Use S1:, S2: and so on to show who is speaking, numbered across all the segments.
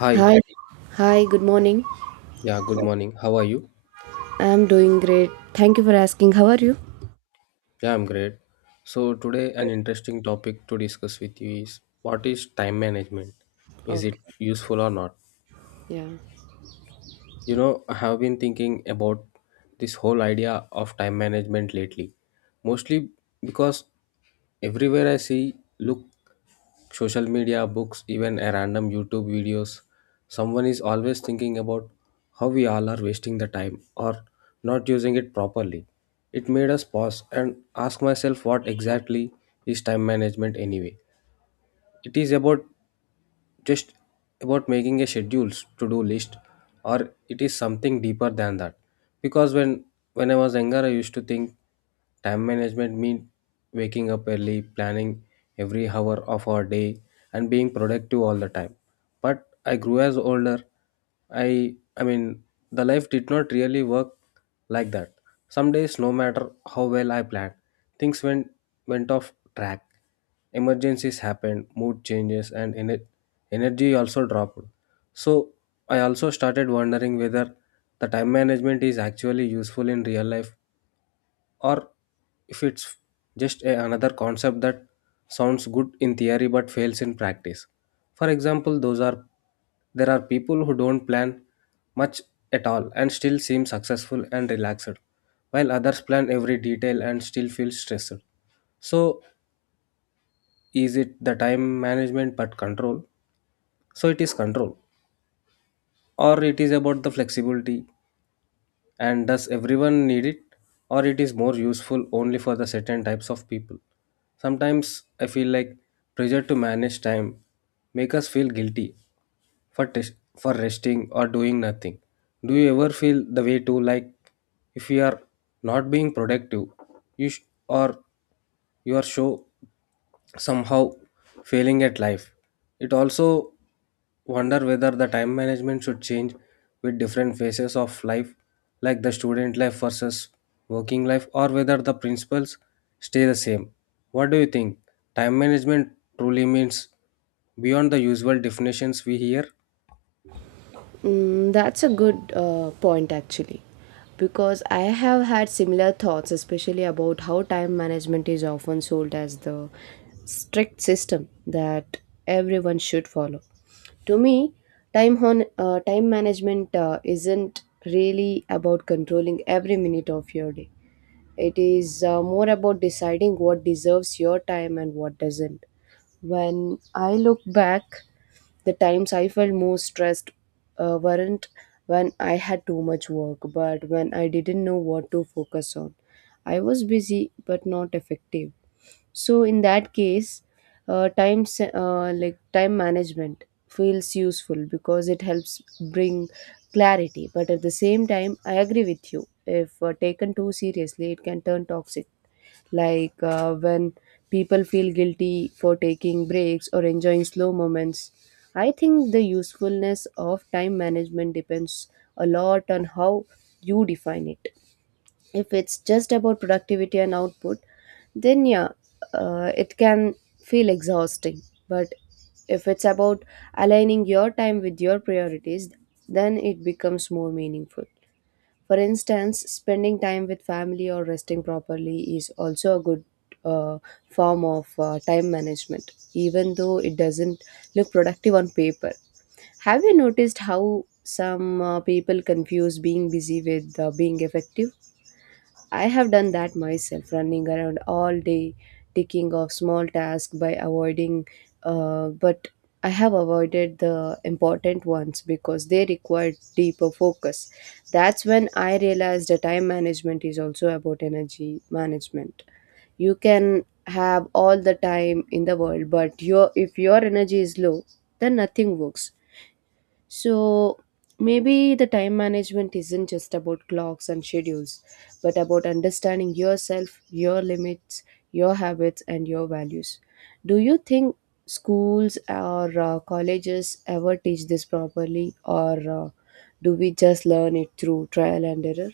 S1: Hi,
S2: Hi. Hi, good morning.
S1: yeah, good morning. How are you?
S2: I'm doing great. Thank you for asking. How are you?
S1: Yeah, I'm great. So, today, an interesting topic to discuss with you is what is time management? Is it
S2: Okay.
S1: useful or not?
S2: Yeah.
S1: You know, I have been thinking about this whole idea of time management lately, mostly because everywhere I see, look social media, books, even a random YouTube videos. Someone is always thinking about how we all are wasting the time or not using it properly. It made us pause and ask myself what exactly is time management anyway. It is about just about making a schedules to do list, or it is something deeper than that, because when I was younger I used to think time management mean waking up early, planning every hour of our day, and being productive all the time. But I grew as older. I mean the life did not really work like that. Some days, no matter how well I planned, things went off track. Emergencies happened, mood changes, and energy also dropped. So I also started wondering whether the time management is actually useful in real life, or if it's just another concept that sounds good in theory but fails in practice. For example, those are there are people who don't plan much at all and still seem successful and relaxed, while others plan every detail and still feel stressed. So is it the time management but control? So it is control, or it is about the flexibility? And does everyone need it? Or it is more useful only for the certain types of people? Sometimes I feel like pressure to manage time make us feel guilty for tes- for resting or doing nothing. Do you ever feel the way too, like if you are not being productive, you sh- or you are show somehow failing at life? It also wonder whether the time management should change with different phases of life, like the student life versus working life, or whether the principles stay the same. What do you think? Time management truly means beyond the usual definitions we hear?
S2: Mm, that's a good point actually. Because I have had similar thoughts, especially about how time management is often sold as the strict system that everyone should follow. To me, time management isn't really about controlling every minute of your day. It is more about deciding what deserves your time and what doesn't. When I look back, the times I felt most stressed weren't when I had too much work, but when I didn't know what to focus on. I was busy but not effective. So in that case, time se- like time management feels useful because it helps bring clarity. But at the same time, I agree with you. If taken too seriously, it can turn toxic like when people feel guilty for taking breaks or enjoying slow moments. I think the usefulness of time management depends a lot on how you define it. If it's just about productivity and output, then yeah, it can feel exhausting. But if it's about aligning your time with your priorities, then it becomes more meaningful. For instance, spending time with family or resting properly is also a good uh, form of time management, even though it doesn't look productive on paper. Have you noticed how some people confuse being busy with being effective? I have done that myself, running around all day, taking off small tasks by avoiding, but I have avoided the important ones because they required deeper focus. That's when I realized that time management is also about energy management. You can have all the time in the world, but your if your energy is low, then nothing works. So maybe the time management isn't just about clocks and schedules, but about understanding yourself, your limits, your habits, and your values. Do you think schools or colleges ever teach this properly, or uh, do we just learn it through trial and error?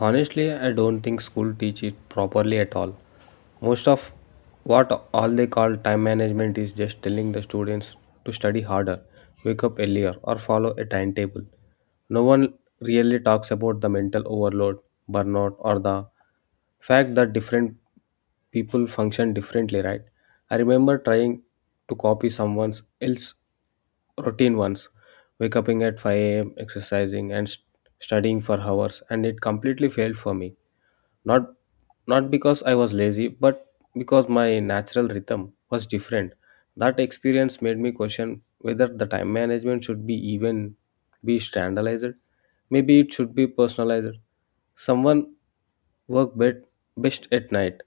S1: Honestly, I don't think school teach it properly at all. Most of what all they call time management is just telling the students to study harder, wake up earlier, or follow a timetable. No one really talks about the mental overload, burnout, or the fact that different people function differently, right? I remember trying to copy someone else routine ones, wake up at 5 a.m. exercising and studying for hours, and it completely failed for me, not not because I was lazy, but because my natural rhythm was different. That experience made me question whether the time management should be even be standardized. Maybe it should be personalized. Someone work bet- best at night,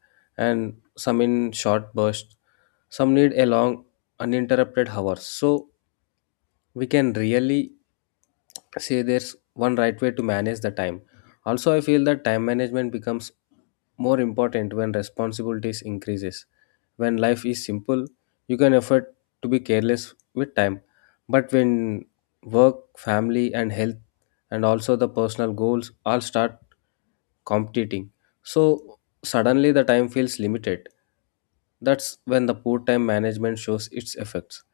S1: and some in short bursts, some need a long uninterrupted hours, so we can really say there's one right way to manage the time. Also, I feel that time management becomes more important when responsibilities increases. When life is simple, you can afford to be careless with time, but when work, family, and health, and also the personal goals all start competing, so suddenly the time feels limited. That's when the poor time management shows its effects.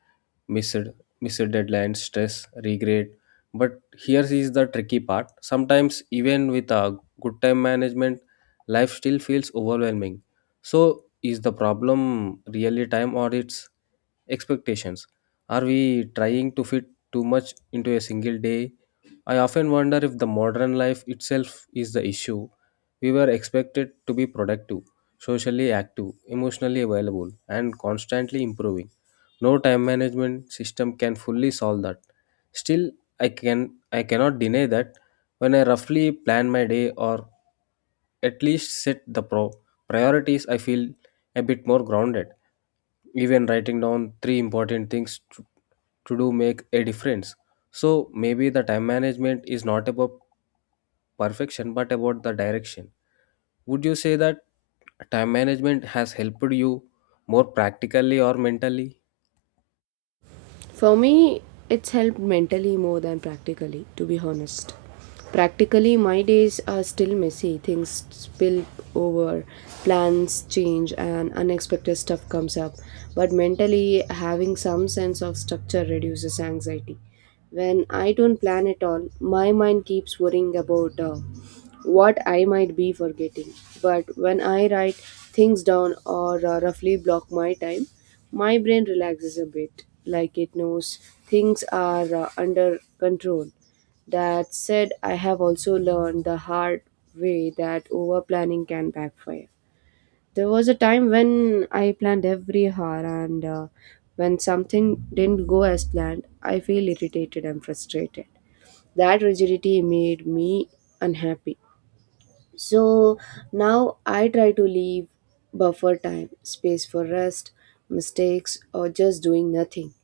S1: Missed, missed deadlines, stress, regret. But here is the tricky part. Sometimes, even with a good time management, life still feels overwhelming. So, is the problem really time or its expectations. Are we trying to fit too much into a single day? I often wonder if the modern life itself is the issue. We were expected to be productive, socially active, emotionally available, and constantly improving. No time management system can fully solve that. Still, I cannot deny that when I roughly plan my day, or at least set the pro priorities, I feel a bit more grounded. Even writing down three important things to do make a difference. So maybe the time management is not about perfection, but about the direction. Would you say that time management has helped you more practically or mentally?
S2: For me, it's helped mentally more than practically, to be honest. Practically, my days are still messy. Things spill over, plans change, and unexpected stuff comes up. But mentally, having some sense of structure reduces anxiety. When I don't plan at all, my mind keeps worrying about what I might be forgetting. But when I write things down or roughly block my time, my brain relaxes a bit, like it knows things are under control. That said, I have also learned the hard way that over planning can backfire. There was a time when I planned every hour, and when something didn't go as planned, I feel irritated and frustrated. That rigidity made me unhappy. So now I try to leave buffer time, space for rest, mistakes, or just doing nothing.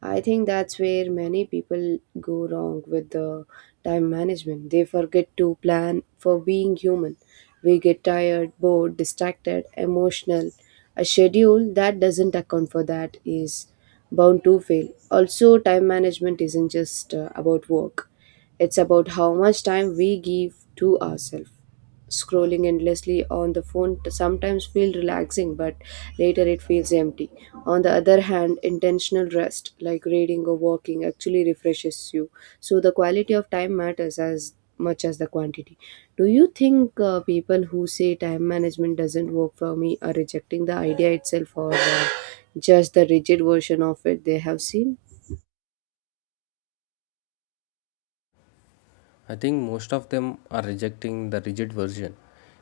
S2: I think that's where many people go wrong with the time management. They forget to plan for being human. We get tired, bored, distracted, emotional. A schedule that doesn't account for that is bound to fail. Also, time management isn't just about work, it's about how much time we give to ourselves. Scrolling endlessly on the phone t- Sometimes feels relaxing, but later it feels empty. On the other hand, intentional rest, like reading or walking, actually refreshes you. So the quality of time matters as much as the quantity. Do you think people who say time management doesn't work for me are rejecting the idea itself or just the rigid version of it they have seen?
S1: I think most of them are rejecting the rigid version,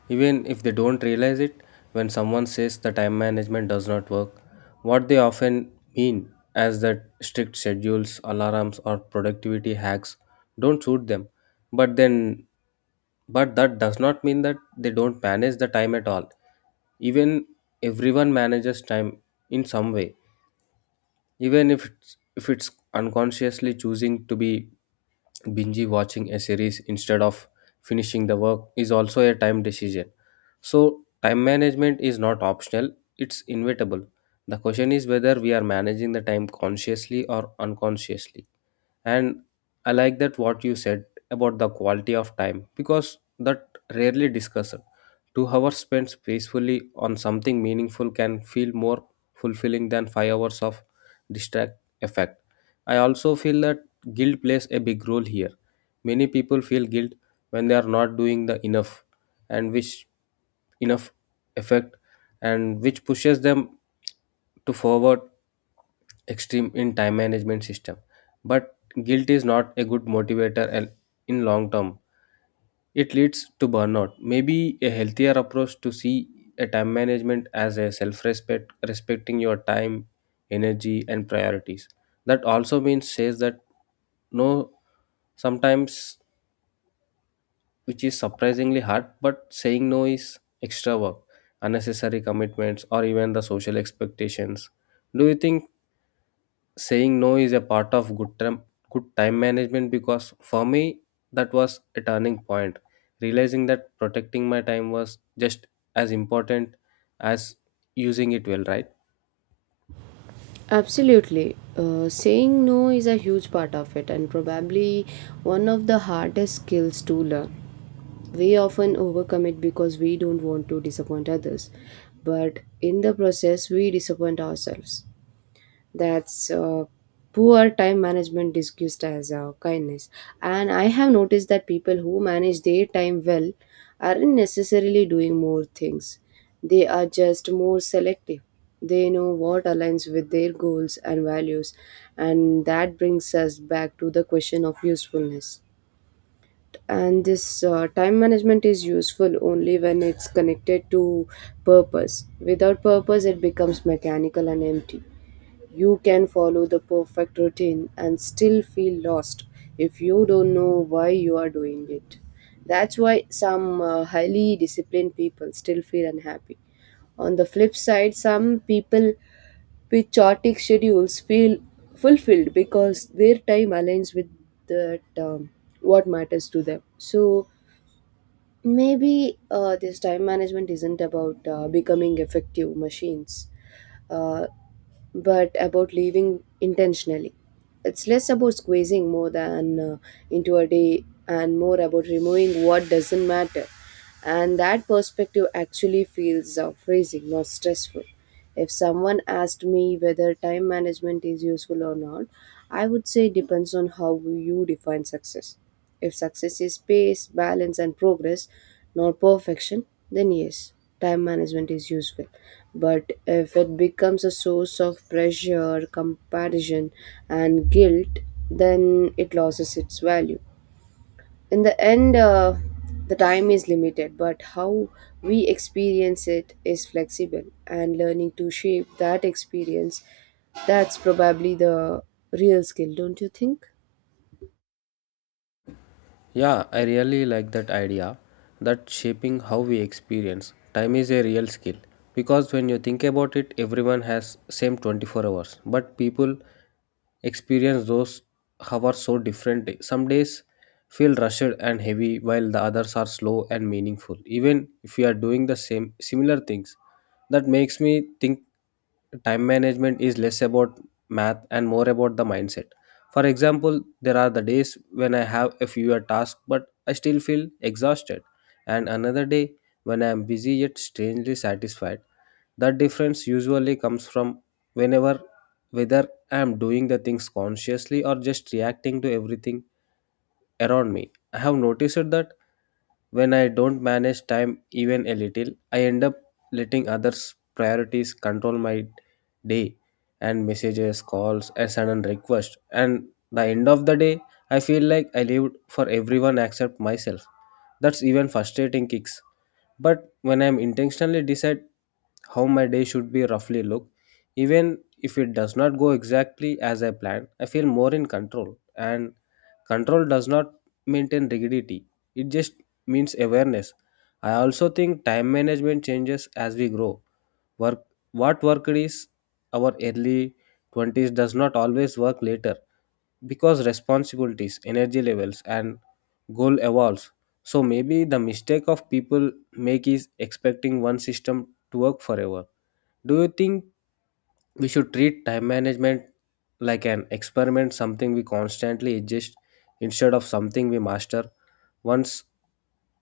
S1: even if they don't realize it. When someone says the time management does not work, what they often mean is that strict schedules, alarms, or productivity hacks don't suit them. But then, but that does not mean that they don't manage the time at all. Even Everyone manages time in some way, even if it's unconsciously choosing to be binge watching a series instead of finishing the work is also a time decision. So, time management is not optional, it's inevitable. The question is whether we are managing the time consciously or unconsciously. And I like that what you said about the quality of time, because that rarely discussed. 2 hours spent peacefully on something meaningful can feel more fulfilling than 5 hours of distract effect. I also feel that guilt plays a big role here. Many people feel guilt when they are not doing the enough, and which enough effect, and which pushes them to forward extreme in time management system. But guilt is not a good motivator, and in long term it leads to burnout. Maybe a healthier approach to see a time management as a self respecting your time, energy, and priorities. That also means says that no, sometimes, which is surprisingly hard, but saying no is extra work, unnecessary commitments, or even the social expectations. Do you think saying no is a part of good time management? Because for me, that was a turning point, realizing that protecting my time was just as important as using it well, right?
S2: Absolutely. Saying no is a huge part of it, and probably one of the hardest skills to learn. We often overcommit because we don't want to disappoint others, but in the process, we disappoint ourselves. That's poor time management disguised as kindness. And I have noticed that people who manage their time well aren't necessarily doing more things. They are just more selective. They know what aligns with their goals and values, and that brings us back to the question of usefulness. And this time management is useful only when it's connected to purpose. Without purpose it becomes mechanical and empty. You can follow the perfect routine and still feel lost if you don't know why you are doing it. That's why some highly disciplined people still feel unhappy. On the flip side, some people with chaotic schedules feel fulfilled because their time aligns with that what matters to them. So maybe this time management isn't about becoming effective machines. Uh, but about living intentionally. It's less about squeezing more than into a day and more about removing what doesn't matter. And that perspective actually feels freezing, not stressful. If someone asked me whether time management is useful or not, I would say it depends on how you define success. If success is pace, balance, and progress, not perfection, then yes, time management is useful. But if it becomes a source of pressure, comparison, and guilt, then it loses its value. In the end, the time is limited, but how we experience it is flexible, and learning to shape that experience, that's probably the real skill, don't you think?
S1: Yeah, I really like that idea that shaping how we experience time is a real skill, because when you think about it, everyone has same 24 hours, but people experience those hours so differently. Some days feel rushed and heavy, while the others are slow and meaningful, even if we are doing the same similar things. That makes me think time management is less about math and more about the mindset. For example, there are the days when I have a fewer tasks but I still feel exhausted, and another day when I am busy yet strangely satisfied. That difference usually comes from whenever whether I am doing the things consciously or just reacting to everything around me. I have noticed that when I don't manage time even a little, I end up letting others' priorities control my day, and messages, calls, and sudden requests. And the end of the day, I feel like I lived for everyone except myself. That's even frustrating kicks. But when I'm intentionally decide how my day should be roughly look. Even if it does not go exactly as I planned, I feel more in control. And control does not maintain rigidity, it just means awareness. I also think time management changes as we grow. Work What worked is our early 20s does not always work later, because responsibilities, energy levels, and goal evolves. So maybe the mistake of people make is expecting one system to work forever. Do you think we should treat time management like an experiment, something we constantly adjust instead of something we master once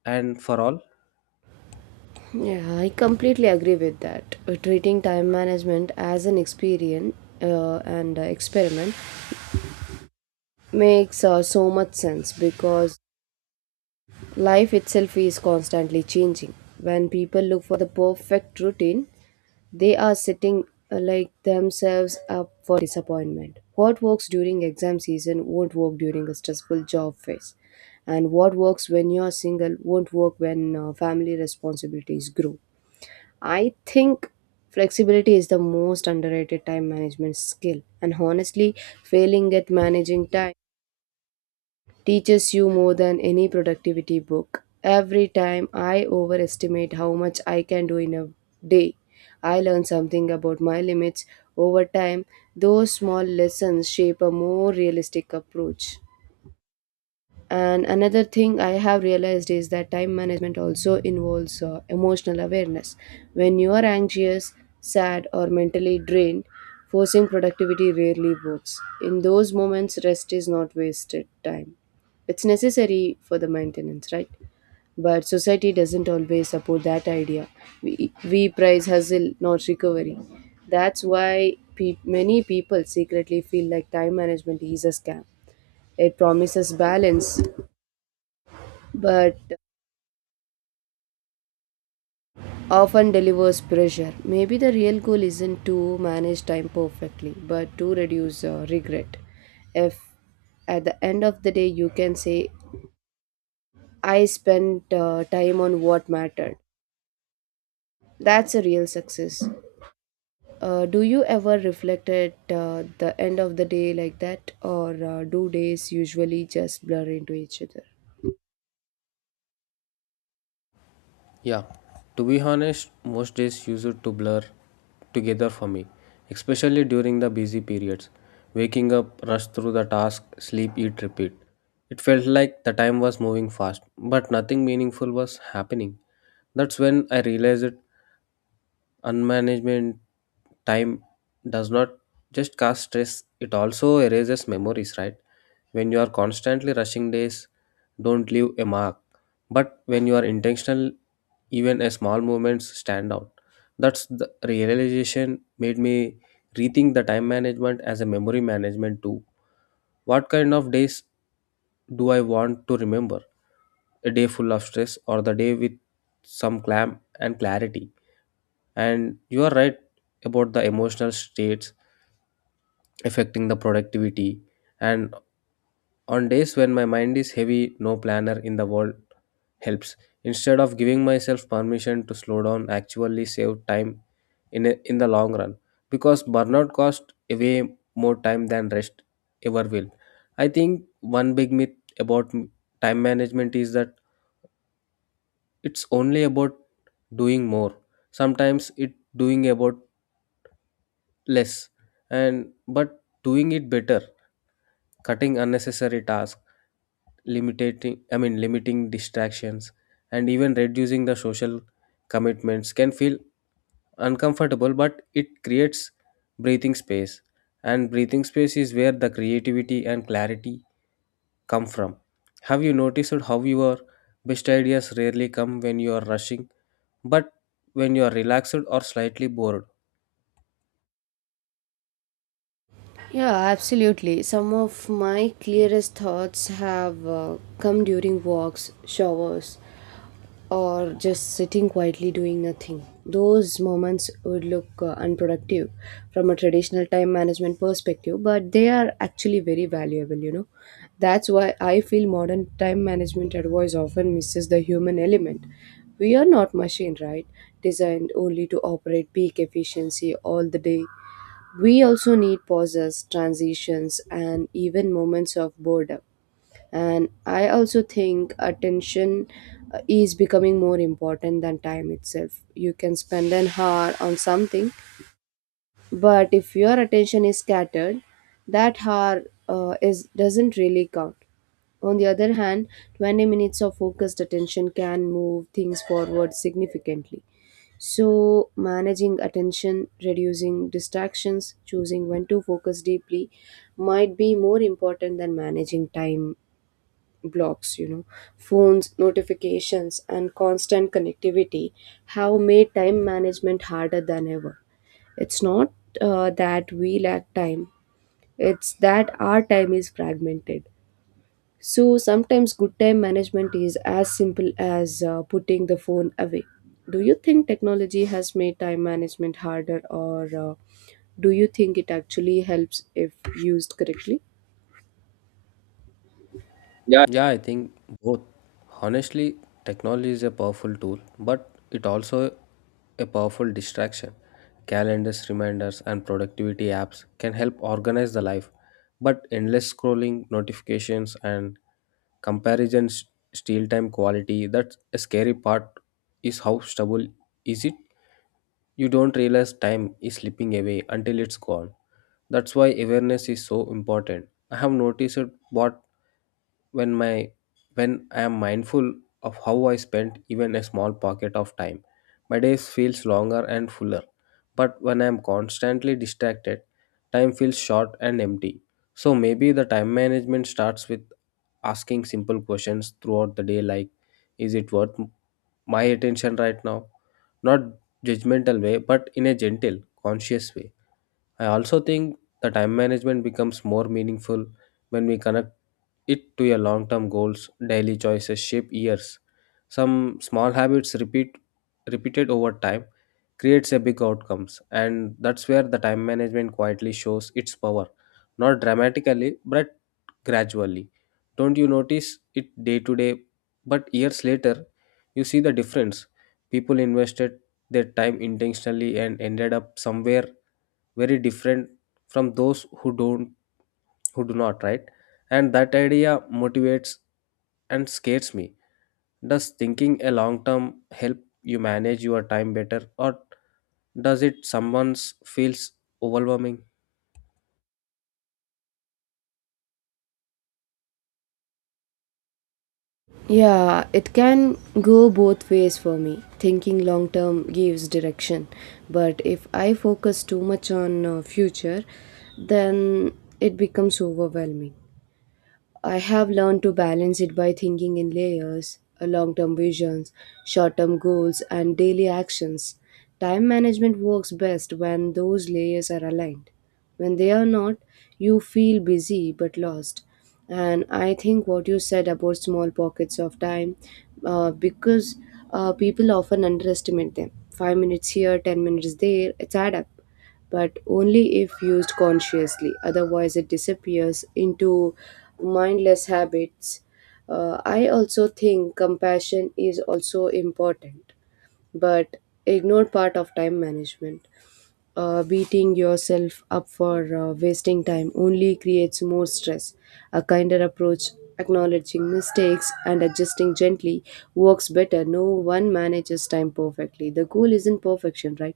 S1: and for all?
S2: Yeah, I completely agree with that. Treating time management as an experience and experiment makes so much sense because life itself is constantly changing. When people look for the perfect routine, they are setting like themselves up for disappointment. What works during exam season won't work during a stressful job phase, and what works when you're single won't work when family responsibilities grow. I think flexibility is the most underrated time management skill, and honestly, failing at managing time teaches you more than any productivity book. Every time I overestimate how much I can do in a day, I learn something about my limits over time. Those small lessons shape a more realistic approach. And another thing I have realized is that time management also involves emotional awareness. When you are anxious, sad, or mentally drained, forcing productivity rarely works. In those moments, rest is not wasted time. It's necessary for the maintenance, right? But society doesn't always support that idea. We prize hustle, not recovery. That's why many people secretly feel like time management is a scam. It promises balance but often delivers pressure. Maybe the real goal isn't to manage time perfectly, but to reduce regret. If at the end of the day you can say, I spent time on what mattered, that's a real success. Do you ever reflect at the end of the day like that, or do days usually just blur into each other?
S1: Yeah, to be honest, most days used to blur together for me, especially during the busy periods. Waking up, rush through the task, sleep, eat, repeat. It felt like the time was moving fast, but nothing meaningful was happening. That's when I realized unmanagement time does not just cause stress, it also erases memories, right? When you are constantly rushing, days don't leave a mark. But when you are intentional, even a small movements stand out. That's the realization made me rethink the time management as a memory management too. What kind of days do I want to remember? A day full of stress, or the day with some calm and clarity? And you are right about the emotional states affecting the productivity. And on days when my mind is heavy, no planner in the world helps. Instead of giving myself permission to slow down, I actually save time in the long run, because burnout costs way more time than rest ever will. I think one big myth about time management is that it's only about doing more. Sometimes it doing about less, and but doing it better. Cutting unnecessary tasks, limiting, I mean, limiting distractions, and even reducing the social commitments can feel uncomfortable, but it creates breathing space, and breathing space is where the creativity and clarity come from. Have you noticed how your best ideas rarely come when you are rushing, but when you are relaxed or slightly bored?
S2: Yeah, absolutely. Some of my clearest thoughts have come during walks, showers, or just sitting quietly doing nothing. Those moments would look unproductive from a traditional time management perspective, but they are actually very valuable, you know. That's why I feel modern time management advice often misses the human element. We are not machine, right? Designed only to operate peak efficiency all the day. We also need pauses, transitions, and even moments of boredom. And I also think attention is becoming more important than time itself. You can spend an hour on something, but if your attention is scattered, that hour is doesn't really count. On the other hand, 20 minutes of focused attention can move things forward significantly. So, managing attention, reducing distractions, choosing when to focus deeply might be more important than managing time blocks. You know, phones, notifications, and constant connectivity have made time management harder than ever. It's not that we lack time, it's that our time is fragmented. So sometimes good time management is as simple as putting the phone away. Do you think technology has made time management harder, or do you think it actually helps if used correctly? Yeah,
S1: Yeah, I think both. Honestly, technology is a powerful tool, but it also a powerful distraction. Calendars, reminders, and productivity apps can help organize the life, but endless scrolling, notifications, and comparisons steal time quality. That's a scary part. Is how stubble is it? You don't realize time is slipping away until it's gone. That's why awareness is so important. I have noticed what when my when I am mindful of how I spent even a small pocket of time, my days feels longer and fuller, but when I am constantly distracted, time feels short and empty. So maybe the time management starts with asking simple questions throughout the day, like, is it worth my attention right now? Not judgmental way, but in a gentle, conscious way. I also think the time management becomes more meaningful when we connect it to your long term goals. Daily choices shape years. Some small habits repeated over time creates a big outcomes, and that's where the time management quietly shows its power. Not dramatically, but gradually. Don't you notice it day to day, but years later you see the difference. People invested their time intentionally and ended up somewhere very different from those who do not, right? And that idea motivates and scares me. Does thinking a long term help you manage your time better, or does it someone's feels overwhelming?
S2: yeah, it can go both ways for me. Thinking long term gives direction, but if I focus too much on future, then it becomes overwhelming. I have learned to balance it by thinking in layers, long term visions, short term goals, and daily actions. Time management works best when those layers are aligned. When they are not, you feel busy but lost. And I think what you said about small pockets of time, because people often underestimate them. 5 minutes here, 10 minutes there, it's add up but only if used consciously. Otherwise, it disappears into mindless habits. I also think compassion is also important, but ignored part of time management. Beating yourself up for wasting time only creates more stress. A kinder approach, acknowledging mistakes and adjusting gently, works better. No one manages time perfectly. The goal isn't perfection, right?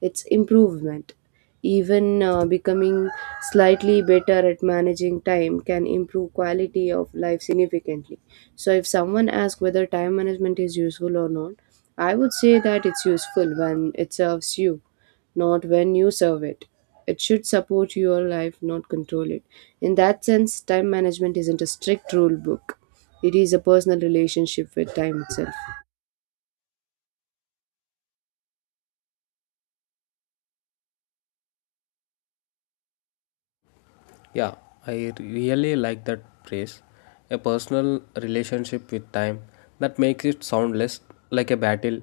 S2: It's improvement. Even becoming slightly better at managing time can improve quality of life significantly. So, if someone asks whether time management is useful or not, I would say that it's useful when it serves you, not when you serve it. It should support your life, not control it. In that sense, time management isn't a strict rule book, it is a personal relationship with time itself.
S1: Yeah, I really like that phrase. A personal relationship with time, that makes it sound less like a battle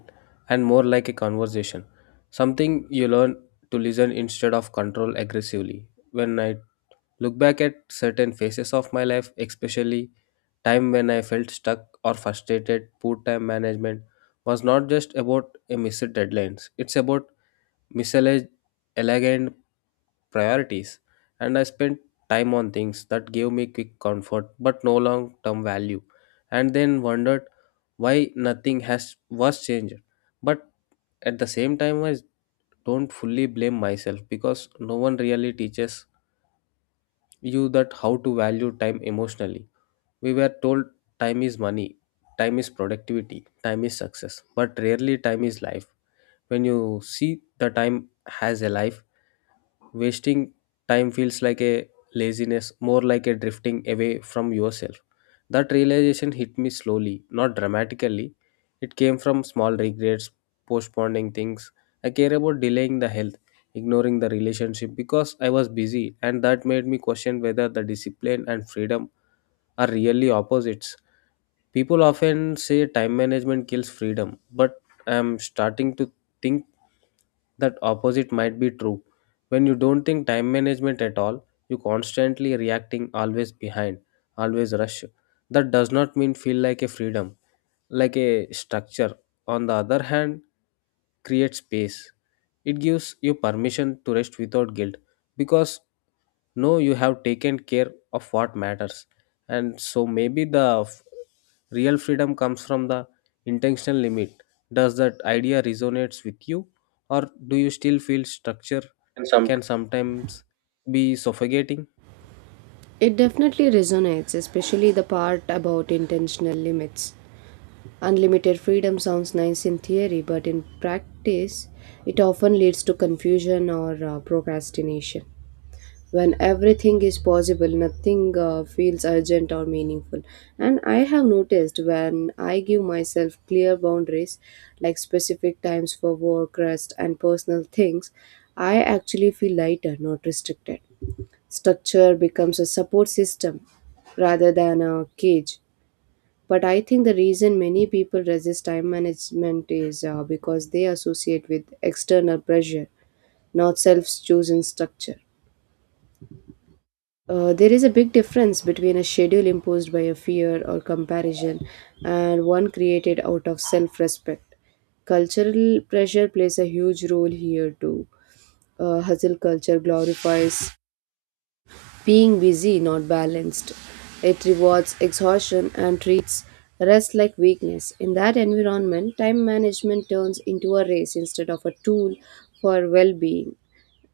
S1: and more like a conversation. Something you learn to listen instead of control aggressively. When I look back at certain phases of my life, especially time when I felt stuck or frustrated, poor time management was not just about a missed deadlines. It's about misaligned priorities, and I spent time on things that gave me quick comfort but no long term value, and then wondered why nothing has was changed. But at the same time, I don't fully blame myself because no one really teaches you that how to value time emotionally. We were told time is money, time is productivity, time is success, but rarely time is life. When you see the time has a life, wasting time feels like a laziness, more like a drifting away from yourself. That realization hit me slowly, not dramatically. It came from small regrets, postponing things I care about, delaying the health, ignoring the relationship because I was busy, and that made me question whether the discipline and freedom are really opposites. People often say time management kills freedom, but I'm starting to think that opposite might be true. When you don't think time management at all, you constantly reacting, always behind, always rush. That does not mean feel like a freedom, like a structure. On the other hand, create space. It gives you permission to rest without guilt because no you have taken care of what matters. And so maybe the real freedom comes from the intentional limit. Does that idea resonates with you, or do you still feel structure
S2: And some.
S1: can sometimes be suffocating?
S2: It definitely resonates, especially the part about intentional limits. Unlimited freedom sounds nice in theory, but in practice, it often leads to confusion or procrastination. When everything is possible, nothing feels urgent or meaningful. And I have noticed when I give myself clear boundaries, like specific times for work, rest and personal things, I actually feel lighter, not restricted. Structure becomes a support system rather than a cage. But I think the reason many people resist time management is because they associate with external pressure, not self chosen structure. There is a big difference between a schedule imposed by a fear or comparison and one created out of self respect. Cultural pressure plays a huge role here too. Hustle culture glorifies being busy, not balanced. It rewards exhaustion and treats rest like weakness. In that environment, time management turns into a race instead of a tool for well being.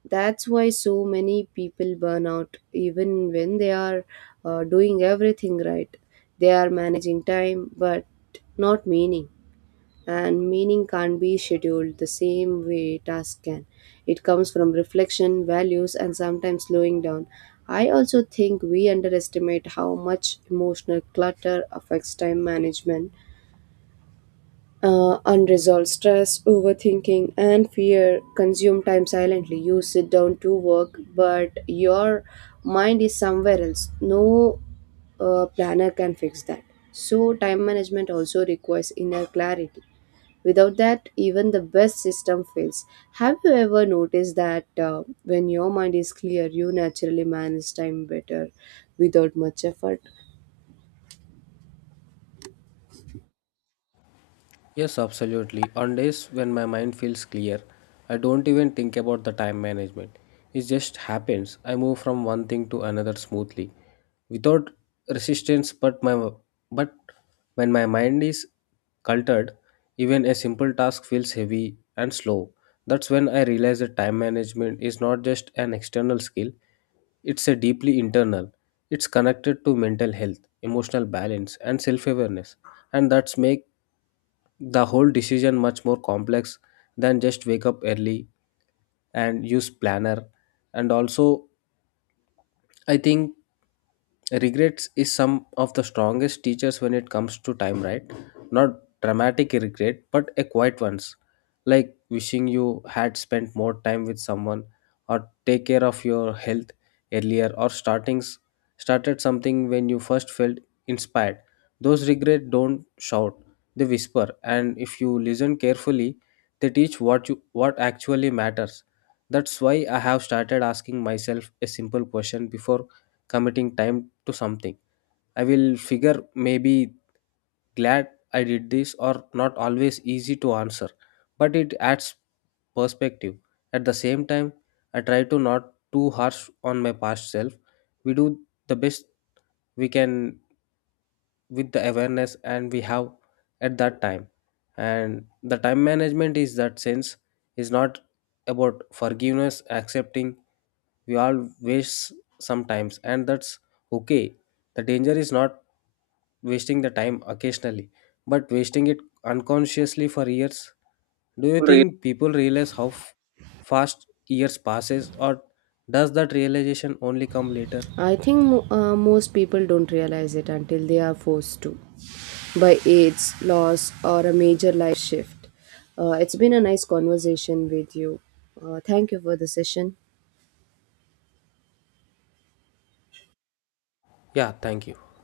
S2: That's why so many people burn out even when they are doing everything right. They are managing time but not meaning. And meaning can't be scheduled the same way tasks can. It comes from reflection, values, and sometimes slowing down. I also think we underestimate how much emotional clutter affects time management. Unresolved stress, overthinking, and fear consume time silently. You sit down to work, but your mind is somewhere else. No planner can fix that. So, time management also requires inner clarity. Without that, even the best system fails. Have you ever noticed that when your mind is clear, you naturally manage time better without much effort?
S1: Yes, absolutely. On days when my mind feels clear, I don't even think about the time management. It just happens. I move from one thing to another smoothly, without resistance. But when my mind is cultured, even a simple task feels heavy and slow. That's when I realize that time management is not just an external skill; it's a deeply internal. It's connected to mental health, emotional balance, and self-awareness, and that's make the whole decision much more complex than just wake up early and use planner. And also I think regrets is some of the strongest teachers when it comes to time, right? Not dramatic regret, but a quiet ones, like wishing you had spent more time with someone, or take care of your health earlier, or startings started something when you first felt inspired. Those regrets don't shout, they whisper, and if you listen carefully, they teach what actually matters. That's why I have started asking myself a simple question before committing time to something. I will figure maybe glad I did this or not, always easy to answer, but it adds perspective. At the same time, I try to not too harsh on my past self. We do the best we can with the awareness and we have at that time. And the time management is that sense is not about forgiveness, accepting we all waste sometimes, and that's okay. The danger is not wasting the time occasionally, but wasting it unconsciously for years. Do you think people realize how fast years passes, or does that realization only come later?
S2: I think most people don't realize it until they are forced to by AIDS, loss, or a major life shift. It's been a nice conversation with you. Thank you for the session.
S1: Yeah, thank you.